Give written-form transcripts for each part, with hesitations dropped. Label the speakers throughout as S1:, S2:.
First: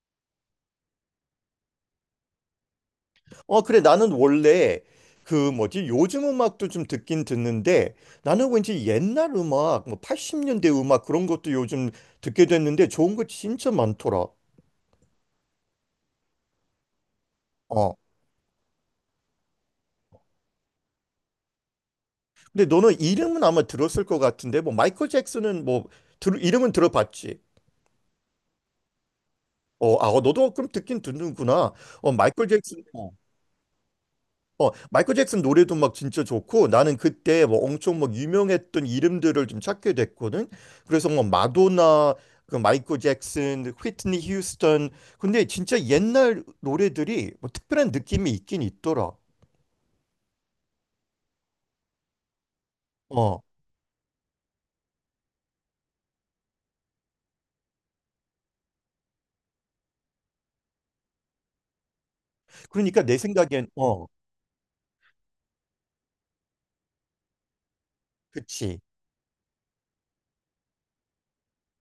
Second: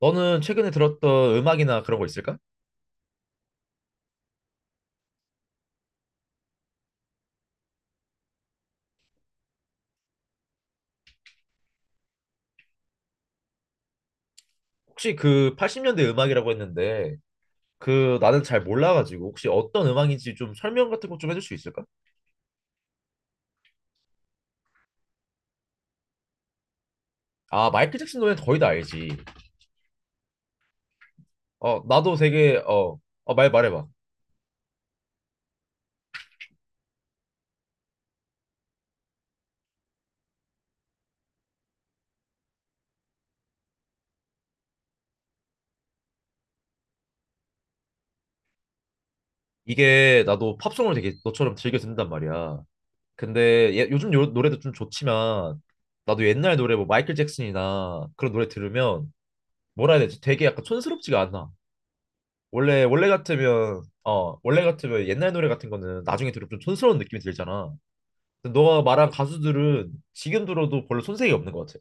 S1: 너는 최근에 들었던 음악이나 그런 거 있을까?
S2: 어, 그래. 나는 원래 그 뭐지? 요즘 음악도 좀 듣긴 듣는데 나는 왠지 옛날 음악, 뭐 80년대 음악 그런 것도 요즘 듣게 됐는데 좋은 거 진짜 많더라.
S1: 혹시 그 80년대 음악이라고 했는데
S2: 어.
S1: 그 나는 잘 몰라가지고 혹시 어떤 음악인지 좀 설명 같은 거 좀 해줄 수 있을까?
S2: 근데 너는 이름은 아마 들었을 것 같은데 뭐 마이클 잭슨은 뭐 이름은 들어봤지.
S1: 아, 마이클 잭슨 노래 거의 다 알지.
S2: 어, 아, 어, 너도 그럼 듣긴 듣는구나.
S1: 어,
S2: 어,
S1: 나도
S2: 마이클
S1: 되게
S2: 잭슨.
S1: 어,
S2: 어.
S1: 어, 말 말해봐.
S2: 어, 마이클 잭슨 노래도 막 진짜 좋고 나는 그때 뭐 엄청 막 유명했던 이름들을 좀 찾게 됐거든. 그래서 뭐 마도나, 그 마이클 잭슨, 휘트니 휴스턴. 근데 진짜 옛날 노래들이 뭐 특별한 느낌이 있긴 있더라.
S1: 이게 나도 팝송을 되게 너처럼 즐겨 듣는단 말이야.
S2: 어.
S1: 근데 예, 요즘 노래도 좀 좋지만 나도 옛날 노래 뭐 마이클 잭슨이나 그런 노래 들으면 뭐라 해야 되지? 되게 약간 촌스럽지가 않아. 원래
S2: 그러니까
S1: 원래
S2: 내 생각엔
S1: 같으면 어 원래 같으면 옛날 노래 같은 거는 나중에 들으면 좀 촌스러운 느낌이 들잖아. 근데
S2: 그치.
S1: 너가 말한 가수들은 지금 들어도 별로 손색이 없는 것 같아.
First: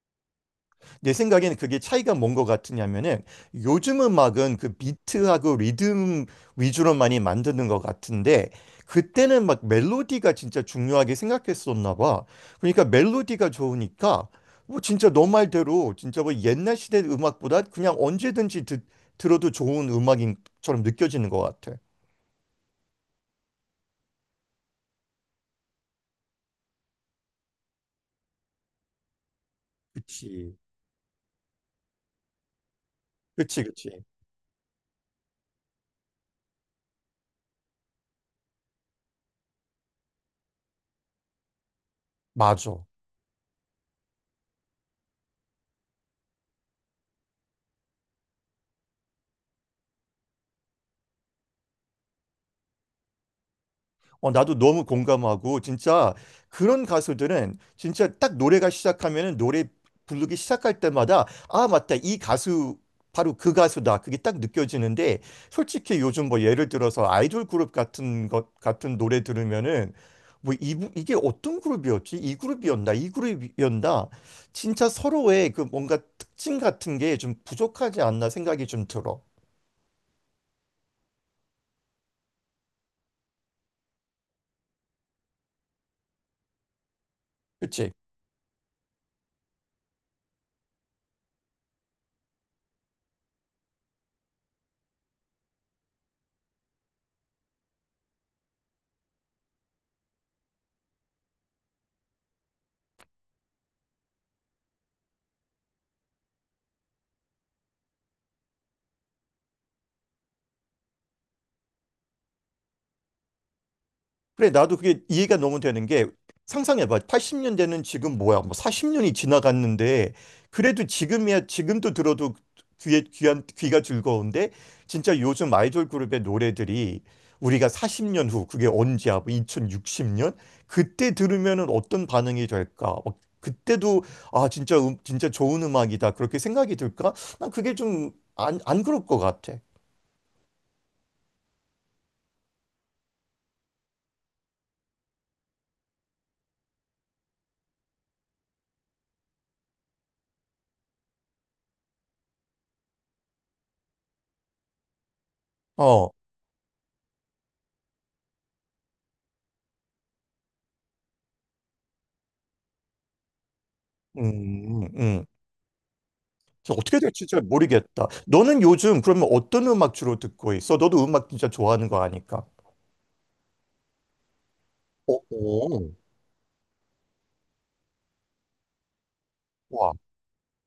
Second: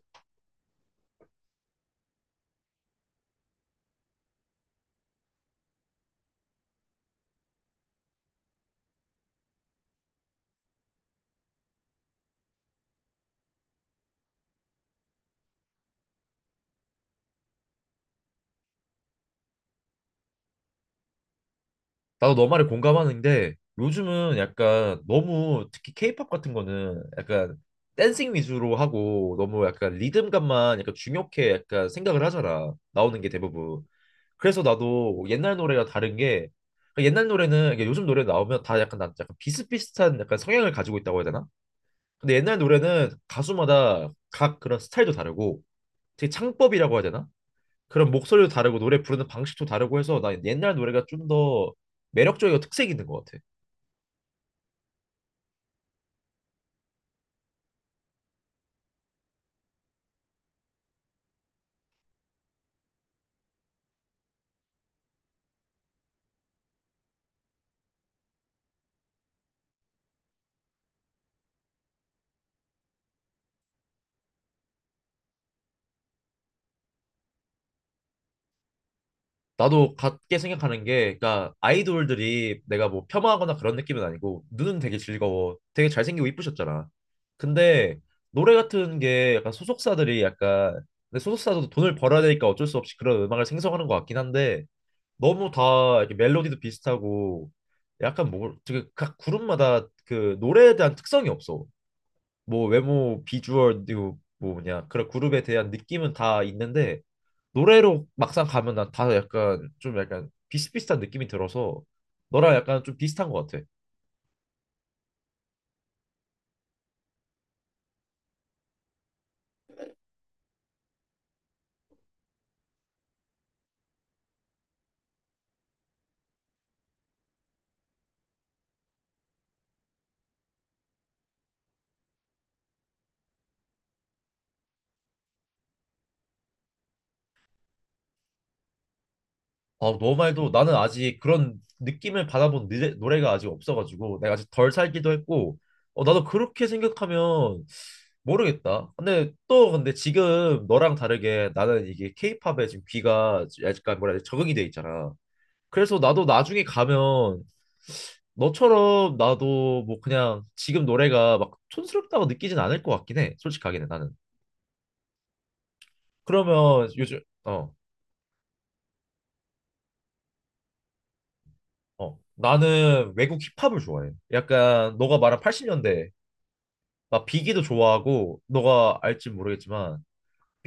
S2: 내 생각에는 그게 차이가 뭔 것 같으냐면은 요즘 음악은 그 비트하고 리듬 위주로 많이 만드는 것 같은데 그때는 막 멜로디가 진짜 중요하게 생각했었나 봐. 그러니까 멜로디가 좋으니까 뭐 진짜 너 말대로 진짜 뭐 옛날 시대 음악보다 그냥 언제든지 들어도 좋은 음악인처럼 느껴지는 것 같아.
S1: 나도 너 말에 공감하는데 요즘은 약간 너무 특히 케이팝 같은 거는 약간 댄싱 위주로 하고 너무 약간
S2: 그치.
S1: 리듬감만 약간 중요하게 약간 생각을 하잖아. 나오는 게
S2: 그치,
S1: 대부분.
S2: 그치.
S1: 그래서 나도 옛날 노래가 다른 게 그러니까 옛날 노래는 이게 요즘 노래 나오면 다 약간 난 약간 비슷비슷한 약간 성향을 가지고 있다고 해야 되나? 근데 옛날
S2: 맞아.
S1: 노래는 가수마다 각 그런 스타일도 다르고 되게 창법이라고 해야 되나? 그런 목소리도 다르고 노래 부르는 방식도 다르고 해서 나 옛날 노래가 좀 더 매력적이고 특색 있는 것 같아.
S2: 어, 나도 너무 공감하고 진짜 그런 가수들은 진짜 딱 노래가 시작하면은 노래 부르기 시작할 때마다 아, 맞다. 이 가수 바로 그 가수다. 그게 딱 느껴지는데 솔직히 요즘 뭐 예를 들어서 아이돌 그룹 같은 것 같은 노래 들으면은 뭐 이게 어떤 그룹이었지? 이 그룹이었나? 이 그룹이었나? 진짜 서로의 그 뭔가 특징 같은 게 좀 부족하지 않나 생각이 좀 들어.
S1: 나도 같게 생각하는 게 그러니까 아이돌들이 내가 뭐 폄하하거나 그런 느낌은 아니고 눈은 되게 즐거워. 되게 잘생기고 이쁘셨잖아.
S2: 그치?
S1: 근데 노래 같은 게 약간 소속사들이 약간 근데 소속사도 돈을 벌어야 되니까 어쩔 수 없이 그런 음악을 생성하는 것 같긴 한데 너무 다 이렇게 멜로디도 비슷하고 약간 뭐 되게 각 그룹마다 그 노래에 대한 특성이 없어. 뭐 외모, 비주얼, 뭐 뭐냐 그런 그룹에 대한 느낌은 다 있는데 노래로 막상 가면 난 다 약간 좀 약간 비슷비슷한 느낌이 들어서 너랑 약간 좀 비슷한 것 같아.
S2: 그래, 나도 그게 이해가 너무 되는 게 상상해봐. 80년대는 지금 뭐야? 뭐 40년이 지나갔는데 그래도 지금이야 지금도 들어도 귀에 귀한 귀가 즐거운데 진짜 요즘 아이돌 그룹의 노래들이 우리가 40년 후 그게 언제야? 뭐 2060년 그때 들으면은 어떤 반응이 될까? 막 그때도 아 진짜 진짜 좋은 음악이다 그렇게 생각이 들까? 난 그게 좀 안 그럴 것 같아.
S1: 아, 너 말도 나는 아직 그런 느낌을 받아본 노래가 아직 없어가지고 내가 아직 덜 살기도 했고 어, 나도 그렇게 생각하면 모르겠다. 근데 지금 너랑 다르게 나는 이게 케이팝에 지금 귀가 약간 뭐라 해야 돼 적응이 돼 있잖아. 그래서
S2: 어,
S1: 나도 나중에 가면 너처럼 나도 뭐 그냥 지금 노래가 막 촌스럽다고 느끼진 않을 것 같긴 해. 솔직하게는 나는.
S2: 음. 저
S1: 그러면
S2: 어떻게
S1: 요즘
S2: 될지 진짜
S1: 어.
S2: 모르겠다. 너는 요즘 그러면 어떤 음악 주로 듣고 있어? 너도 음악 진짜 좋아하는 거
S1: 어,
S2: 아니까.
S1: 나는 외국 힙합을 좋아해. 약간
S2: 어,
S1: 너가 말한
S2: 어.
S1: 80년대. 나 비기도 좋아하고 너가 알지
S2: 와,
S1: 모르겠지만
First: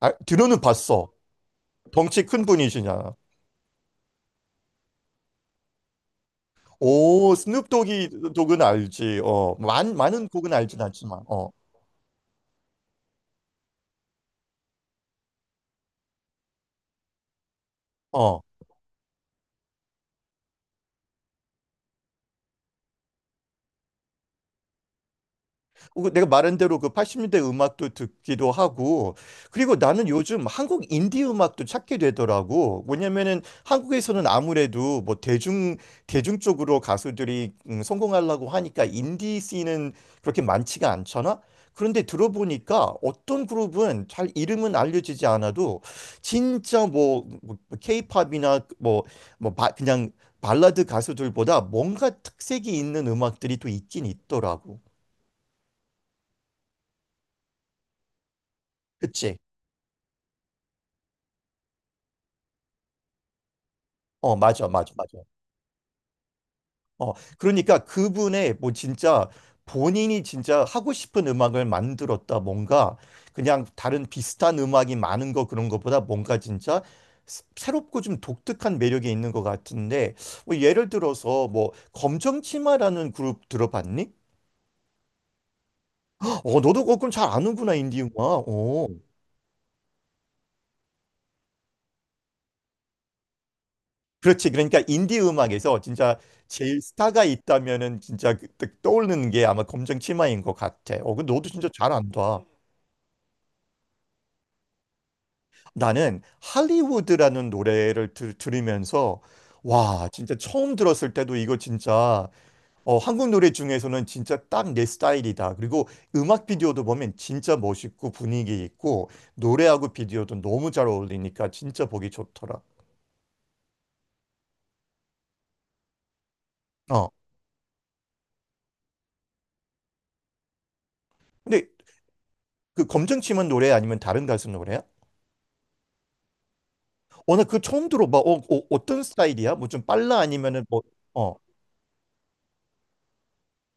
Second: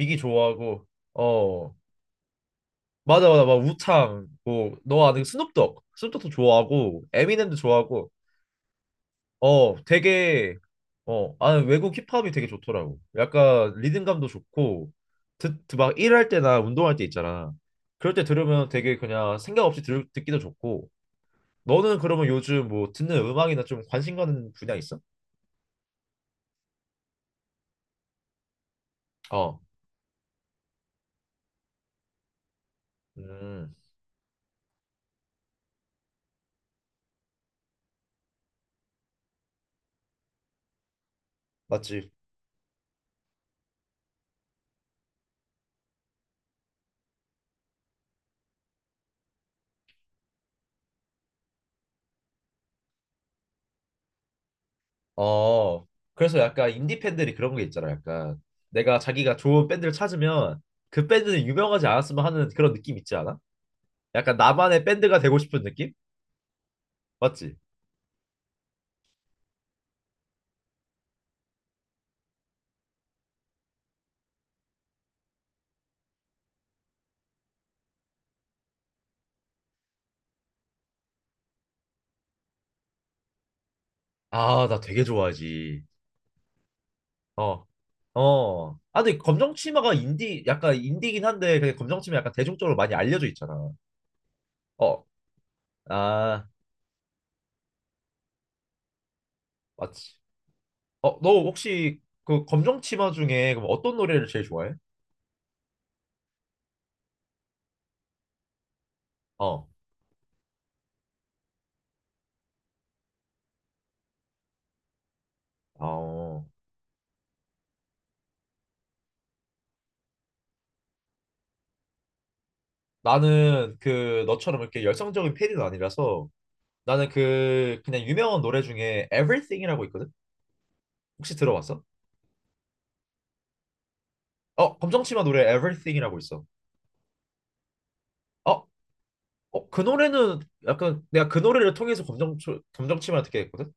S2: 아, 들어는
S1: 좋아하고
S2: 봤어.
S1: 어,
S2: 덩치 큰 분이시냐.
S1: 맞아, 맞아, 막 우창 뭐너 아는 스눕독도 좋아하고
S2: 오,
S1: 에미넴도 좋아하고
S2: 스눕독이 독은 알지. 어,
S1: 어,
S2: 많은 곡은
S1: 되게.
S2: 알진 않지만.
S1: 어,
S2: 어,
S1: 나는 외국 힙합이 되게 좋더라고. 약간 리듬감도 좋고 듣막 일할 때나 운동할 때 있잖아. 그럴 때
S2: 어.
S1: 들으면 되게 그냥 생각 없이 듣기도 좋고 너는 그러면 요즘 뭐 듣는 음악이나 좀 관심 가는 분야 있어?
S2: 그 내가 말한 대로 그 80년대 음악도 듣기도 하고
S1: 어,
S2: 그리고 나는 요즘 한국 인디 음악도 찾게 되더라고. 왜냐면은
S1: 음,
S2: 한국에서는 아무래도 뭐 대중 쪽으로 가수들이 성공하려고 하니까 인디 씬은 그렇게 많지가 않잖아. 그런데
S1: 맞지?
S2: 들어보니까 어떤 그룹은 잘 이름은 알려지지 않아도 진짜 뭐 케이팝이나 뭐 그냥 발라드 가수들보다 뭔가 특색이 있는 음악들이 또 있긴 있더라고.
S1: 어. 그래서 약간 인디 팬들이 그런 게 있잖아. 약간 내가 자기가
S2: 그치?
S1: 좋은 밴드를 찾으면 그 밴드는 유명하지 않았으면 하는 그런 느낌 있지 않아?
S2: 어,
S1: 약간
S2: 맞아,
S1: 나만의
S2: 맞아,
S1: 밴드가
S2: 맞아.
S1: 되고 싶은 느낌?
S2: 어,
S1: 맞지?
S2: 그러니까 그분의 뭐 진짜 본인이 진짜 하고 싶은 음악을 만들었다. 뭔가 그냥 다른 비슷한 음악이 많은 거 그런 것보다 뭔가 진짜 새롭고 좀 독특한 매력이 있는 것 같은데 뭐 예를 들어서 뭐 검정치마라는 그룹 들어봤니?
S1: 아, 나 되게 좋아하지.
S2: 어, 너도 그건 잘
S1: 어,
S2: 아는구나, 인디 음악.
S1: 어.
S2: 어.
S1: 아, 근데 검정치마가 인디, 약간 인디긴 한데 그냥 검정치마 약간 대중적으로 많이 알려져 있잖아.
S2: 그렇지. 그러니까
S1: 어,
S2: 인디 음악에서 진짜
S1: 아,
S2: 제일 스타가 있다면은 진짜 떠오르는 게 아마
S1: 맞지.
S2: 검정치마인 것 같아. 어,
S1: 어,
S2: 그
S1: 너
S2: 너도 진짜 잘
S1: 혹시
S2: 안다.
S1: 그 검정치마 중에 그럼 어떤 노래를 제일 좋아해?
S2: 나는 할리우드라는 노래를 들으면서
S1: 어,
S2: 와, 진짜 처음 들었을 때도 이거 진짜 한국 노래 중에서는 진짜 딱 내 스타일이다. 그리고
S1: 어.
S2: 음악 비디오도 보면 진짜 멋있고 분위기 있고 노래하고 비디오도 너무 잘 어울리니까 진짜 보기 좋더라.
S1: 나는 그 너처럼 이렇게 열성적인 팬은 아니라서 나는
S2: 어.
S1: 그 그냥 유명한 노래 중에 Everything이라고 있거든. 혹시
S2: 근데
S1: 들어봤어?
S2: 그 검정치마 노래 아니면 다른 가수
S1: 어,
S2: 노래야?
S1: 검정치마 노래 Everything이라고 있어.
S2: 어, 나 그거 처음 들어봐.
S1: 어,
S2: 어떤 스타일이야? 뭐
S1: 어, 그
S2: 좀 빨라
S1: 노래는
S2: 아니면은 뭐
S1: 약간 내가
S2: 어.
S1: 그 노래를 통해서 검정치마를 듣게 됐거든.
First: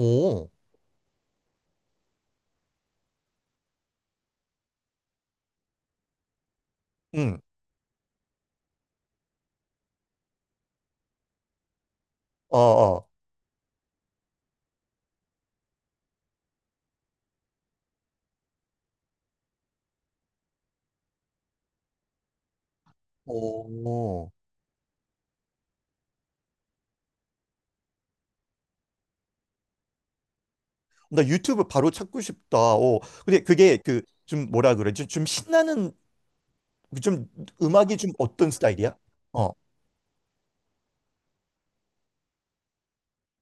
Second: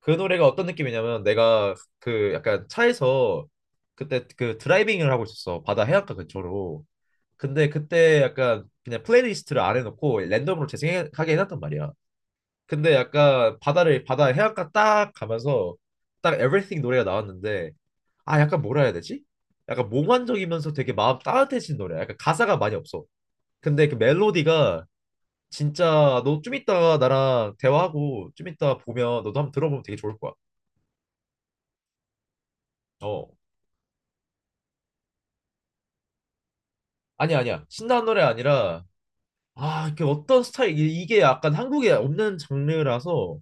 S1: 그 노래가 어떤 느낌이냐면 내가 그 약간 차에서 그때 그 드라이빙을 하고 있었어. 바다 해안가 근처로.
S2: 응.
S1: 근데 그때 약간 그냥 플레이리스트를 안 해놓고 랜덤으로 재생하게 해놨단 말이야.
S2: 어,
S1: 근데
S2: 어.
S1: 약간 바다 해안가 딱 가면서 딱 Everything 노래가 나왔는데 아, 약간 뭐라 해야 되지? 약간 몽환적이면서 되게 마음 따뜻해진 노래야. 약간 가사가 많이 없어. 근데 그
S2: 오.
S1: 멜로디가 진짜 너 좀 이따가 나랑 대화하고 좀 이따 보면 너도 한번 들어보면 되게 좋을 거야.
S2: 나 유튜브 바로 찾고 싶다. 어.
S1: 어,
S2: 근데 그게 그 좀 뭐라 그러지? 좀 신나는 좀
S1: 아니야, 아니야,
S2: 음악이
S1: 신나는
S2: 좀
S1: 노래
S2: 어떤
S1: 아니라
S2: 스타일이야? 어.
S1: 아, 이게 어떤 스타일 이게 약간 한국에 없는 장르라서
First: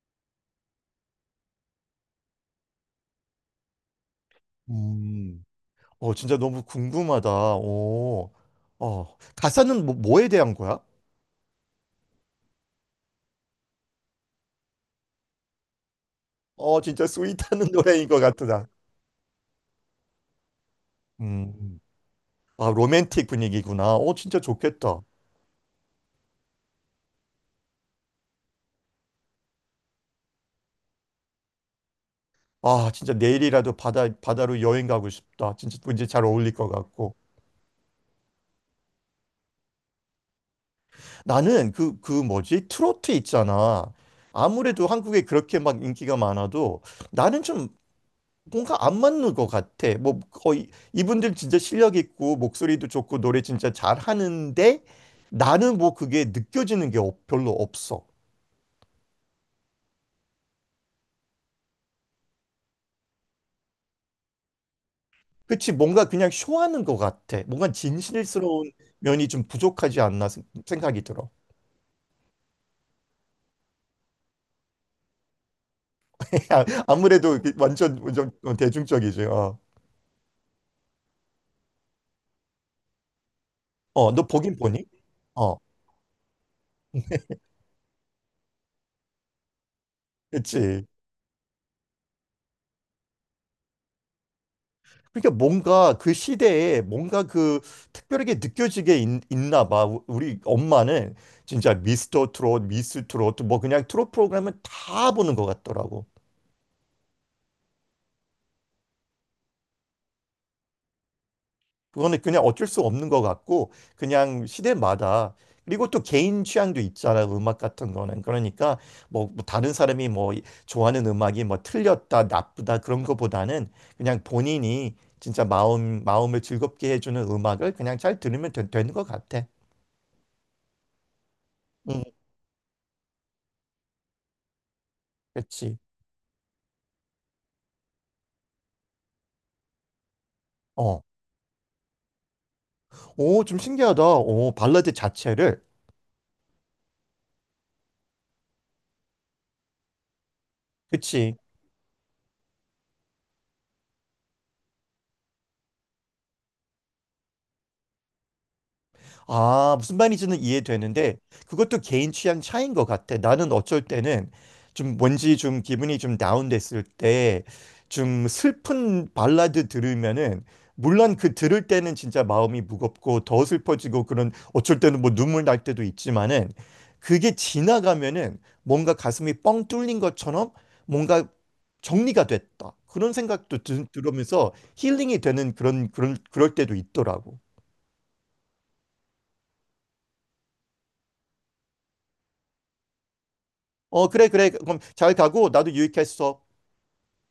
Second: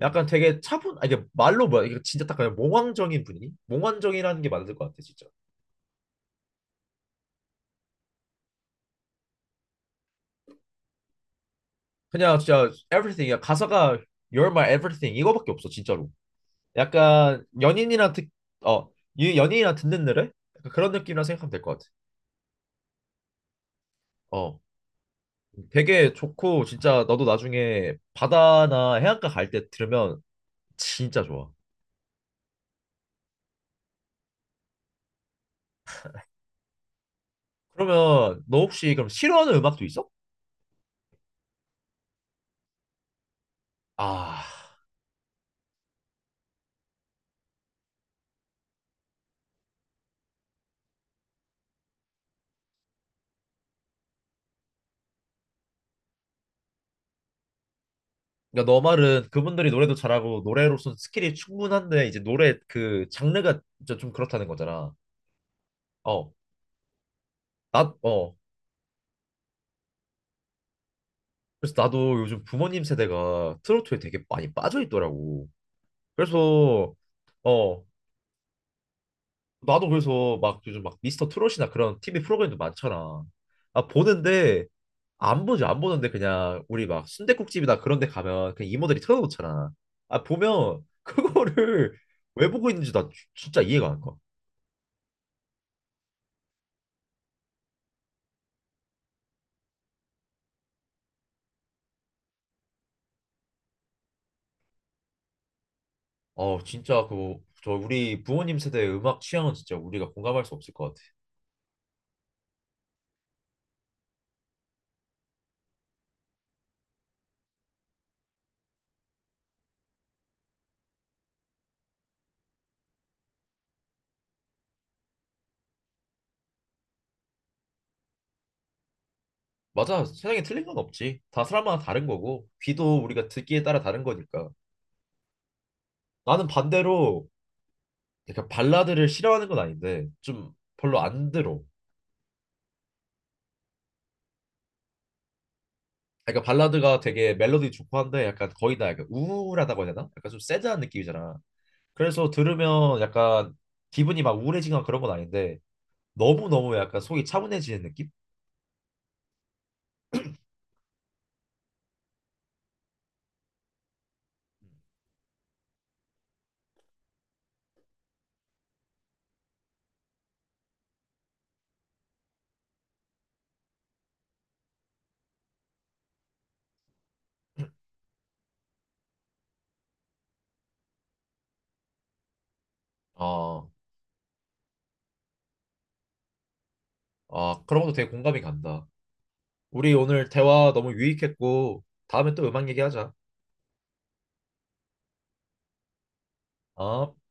S1: 약간 되게 차분, 아, 이게 말로 뭐야, 이게 진짜 딱 그냥 몽환적인 분위기? 몽환적이라는 게 맞을 것 같아 진짜.
S2: 음. 어, 진짜 너무 궁금하다. 어. 어. 가사는 뭐에 대한 거야?
S1: 그냥 진짜 e v e r y t h i n g 야 가사가 You're my everything 이거밖에 없어 진짜로.
S2: 어, 진짜
S1: 약간
S2: 스윗하는 노래인
S1: 연인이랑
S2: 것 같다.
S1: 듣어 연인이랑 듣는 노래 약간 그런 느낌이라 생각하면 될 것
S2: 음.
S1: 같아.
S2: 아, 로맨틱 분위기구나. 어, 진짜
S1: 어,
S2: 좋겠다.
S1: 되게 좋고 진짜 너도 나중에 바다나 해안가 갈 때 들으면 진짜 좋아.
S2: 아, 진짜 내일이라도 바다로 여행 가고 싶다. 진짜 왠지 잘 어울릴 것 같고.
S1: 그러면 너 혹시 그럼 싫어하는 음악도 있어?
S2: 나는 그 뭐지? 트로트 있잖아.
S1: 아,
S2: 아무래도 한국에 그렇게 막 인기가 많아도 나는 좀 뭔가 안 맞는 것 같아. 뭐 거의 이분들 진짜 실력 있고 목소리도 좋고 노래 진짜 잘하는데 나는 뭐 그게 느껴지는 게 별로 없어.
S1: 그러니까 너 말은 그분들이 노래도 잘하고 노래로서 스킬이 충분한데 이제 노래 그 장르가 진짜 좀 그렇다는 거잖아.
S2: 그치? 뭔가 그냥
S1: 어,
S2: 쇼하는 것 같아. 뭔가
S1: 나, 어,
S2: 진실스러운 면이 좀 부족하지 않나 생각이 들어.
S1: 그래서 나도 요즘 부모님 세대가 트로트에 되게 많이 빠져 있더라고.
S2: 아,
S1: 그래서
S2: 아무래도 이게
S1: 어,
S2: 완전, 완전 대중적이지.
S1: 나도 그래서 막 요즘 막 미스터 트롯이나 그런 TV 프로그램도 많잖아. 아,
S2: 너 보긴
S1: 보는데
S2: 보니?
S1: 안
S2: 어,
S1: 보지, 안 보는데 그냥 우리 막 순댓국집이나 그런 데 가면 그냥 이모들이 틀어놓잖아. 아, 보면
S2: 그치.
S1: 그거를 왜 보고 있는지 나 진짜 이해가 안 가.
S2: 그러니까 뭔가 그 시대에 뭔가 그 특별하게 느껴지게 나 봐. 우리 엄마는 진짜 미스터 트롯, 미스 트롯 뭐 그냥 트롯 프로그램은 다 보는 것 같더라고.
S1: 어, 진짜, 그 저 우리 부모님 세대의 음악 취향은 진짜 우리가 공감할 수 없을 것 같아.
S2: 그거는 그냥 어쩔 수 없는 것 같고 그냥 시대마다 그리고 또 개인 취향도 있잖아. 음악 같은 거는 그러니까 뭐뭐 다른 사람이 뭐 좋아하는 음악이 뭐 틀렸다 나쁘다 그런 거보다는 그냥 본인이 진짜 마음을 즐겁게 해주는 음악을 그냥 잘 들으면 되는 것 같아.
S1: 맞아. 세상에 틀린 건 없지. 다 사람마다
S2: 음.
S1: 다른 거고 귀도 우리가 듣기에 따라 다른 거니까.
S2: 그렇지.
S1: 나는 반대로 약간 발라드를 싫어하는 건 아닌데 좀 별로
S2: 어.
S1: 안 들어.
S2: 오, 좀 신기하다. 오, 발라드 자체를.
S1: 그러니까 발라드가 되게 멜로디 좋고 한데 약간 거의 다 약간 우울하다고 해야 되나? 약간 좀 새드한 느낌이잖아.
S2: 그치.
S1: 그래서 들으면 약간 기분이 막 우울해지거나 그런 건 아닌데 너무너무 약간 속이 차분해지는 느낌?
S2: 아, 무슨 말인지는 이해되는데 그것도 개인 취향 차이인 것 같아. 나는 어쩔 때는 좀 뭔지 좀 기분이 좀 다운됐을 때 좀 슬픈 발라드 들으면은 물론 그 들을 때는 진짜 마음이 무겁고 더 슬퍼지고 그런 어쩔 때는 뭐 눈물 날 때도 있지만은 그게 지나가면은 뭔가 가슴이 뻥 뚫린 것처럼 뭔가 정리가 됐다. 그런 생각도
S1: 아,
S2: 들으면서 힐링이 되는 그런 그럴 때도 있더라고.
S1: 아, 그런 것도 되게 공감이 간다. 우리 오늘 대화 너무 유익했고 다음에 또 음악 얘기하자.
S2: 어, 그래, 그래. 그럼 잘 가고 나도 유익했어.
S1: 아.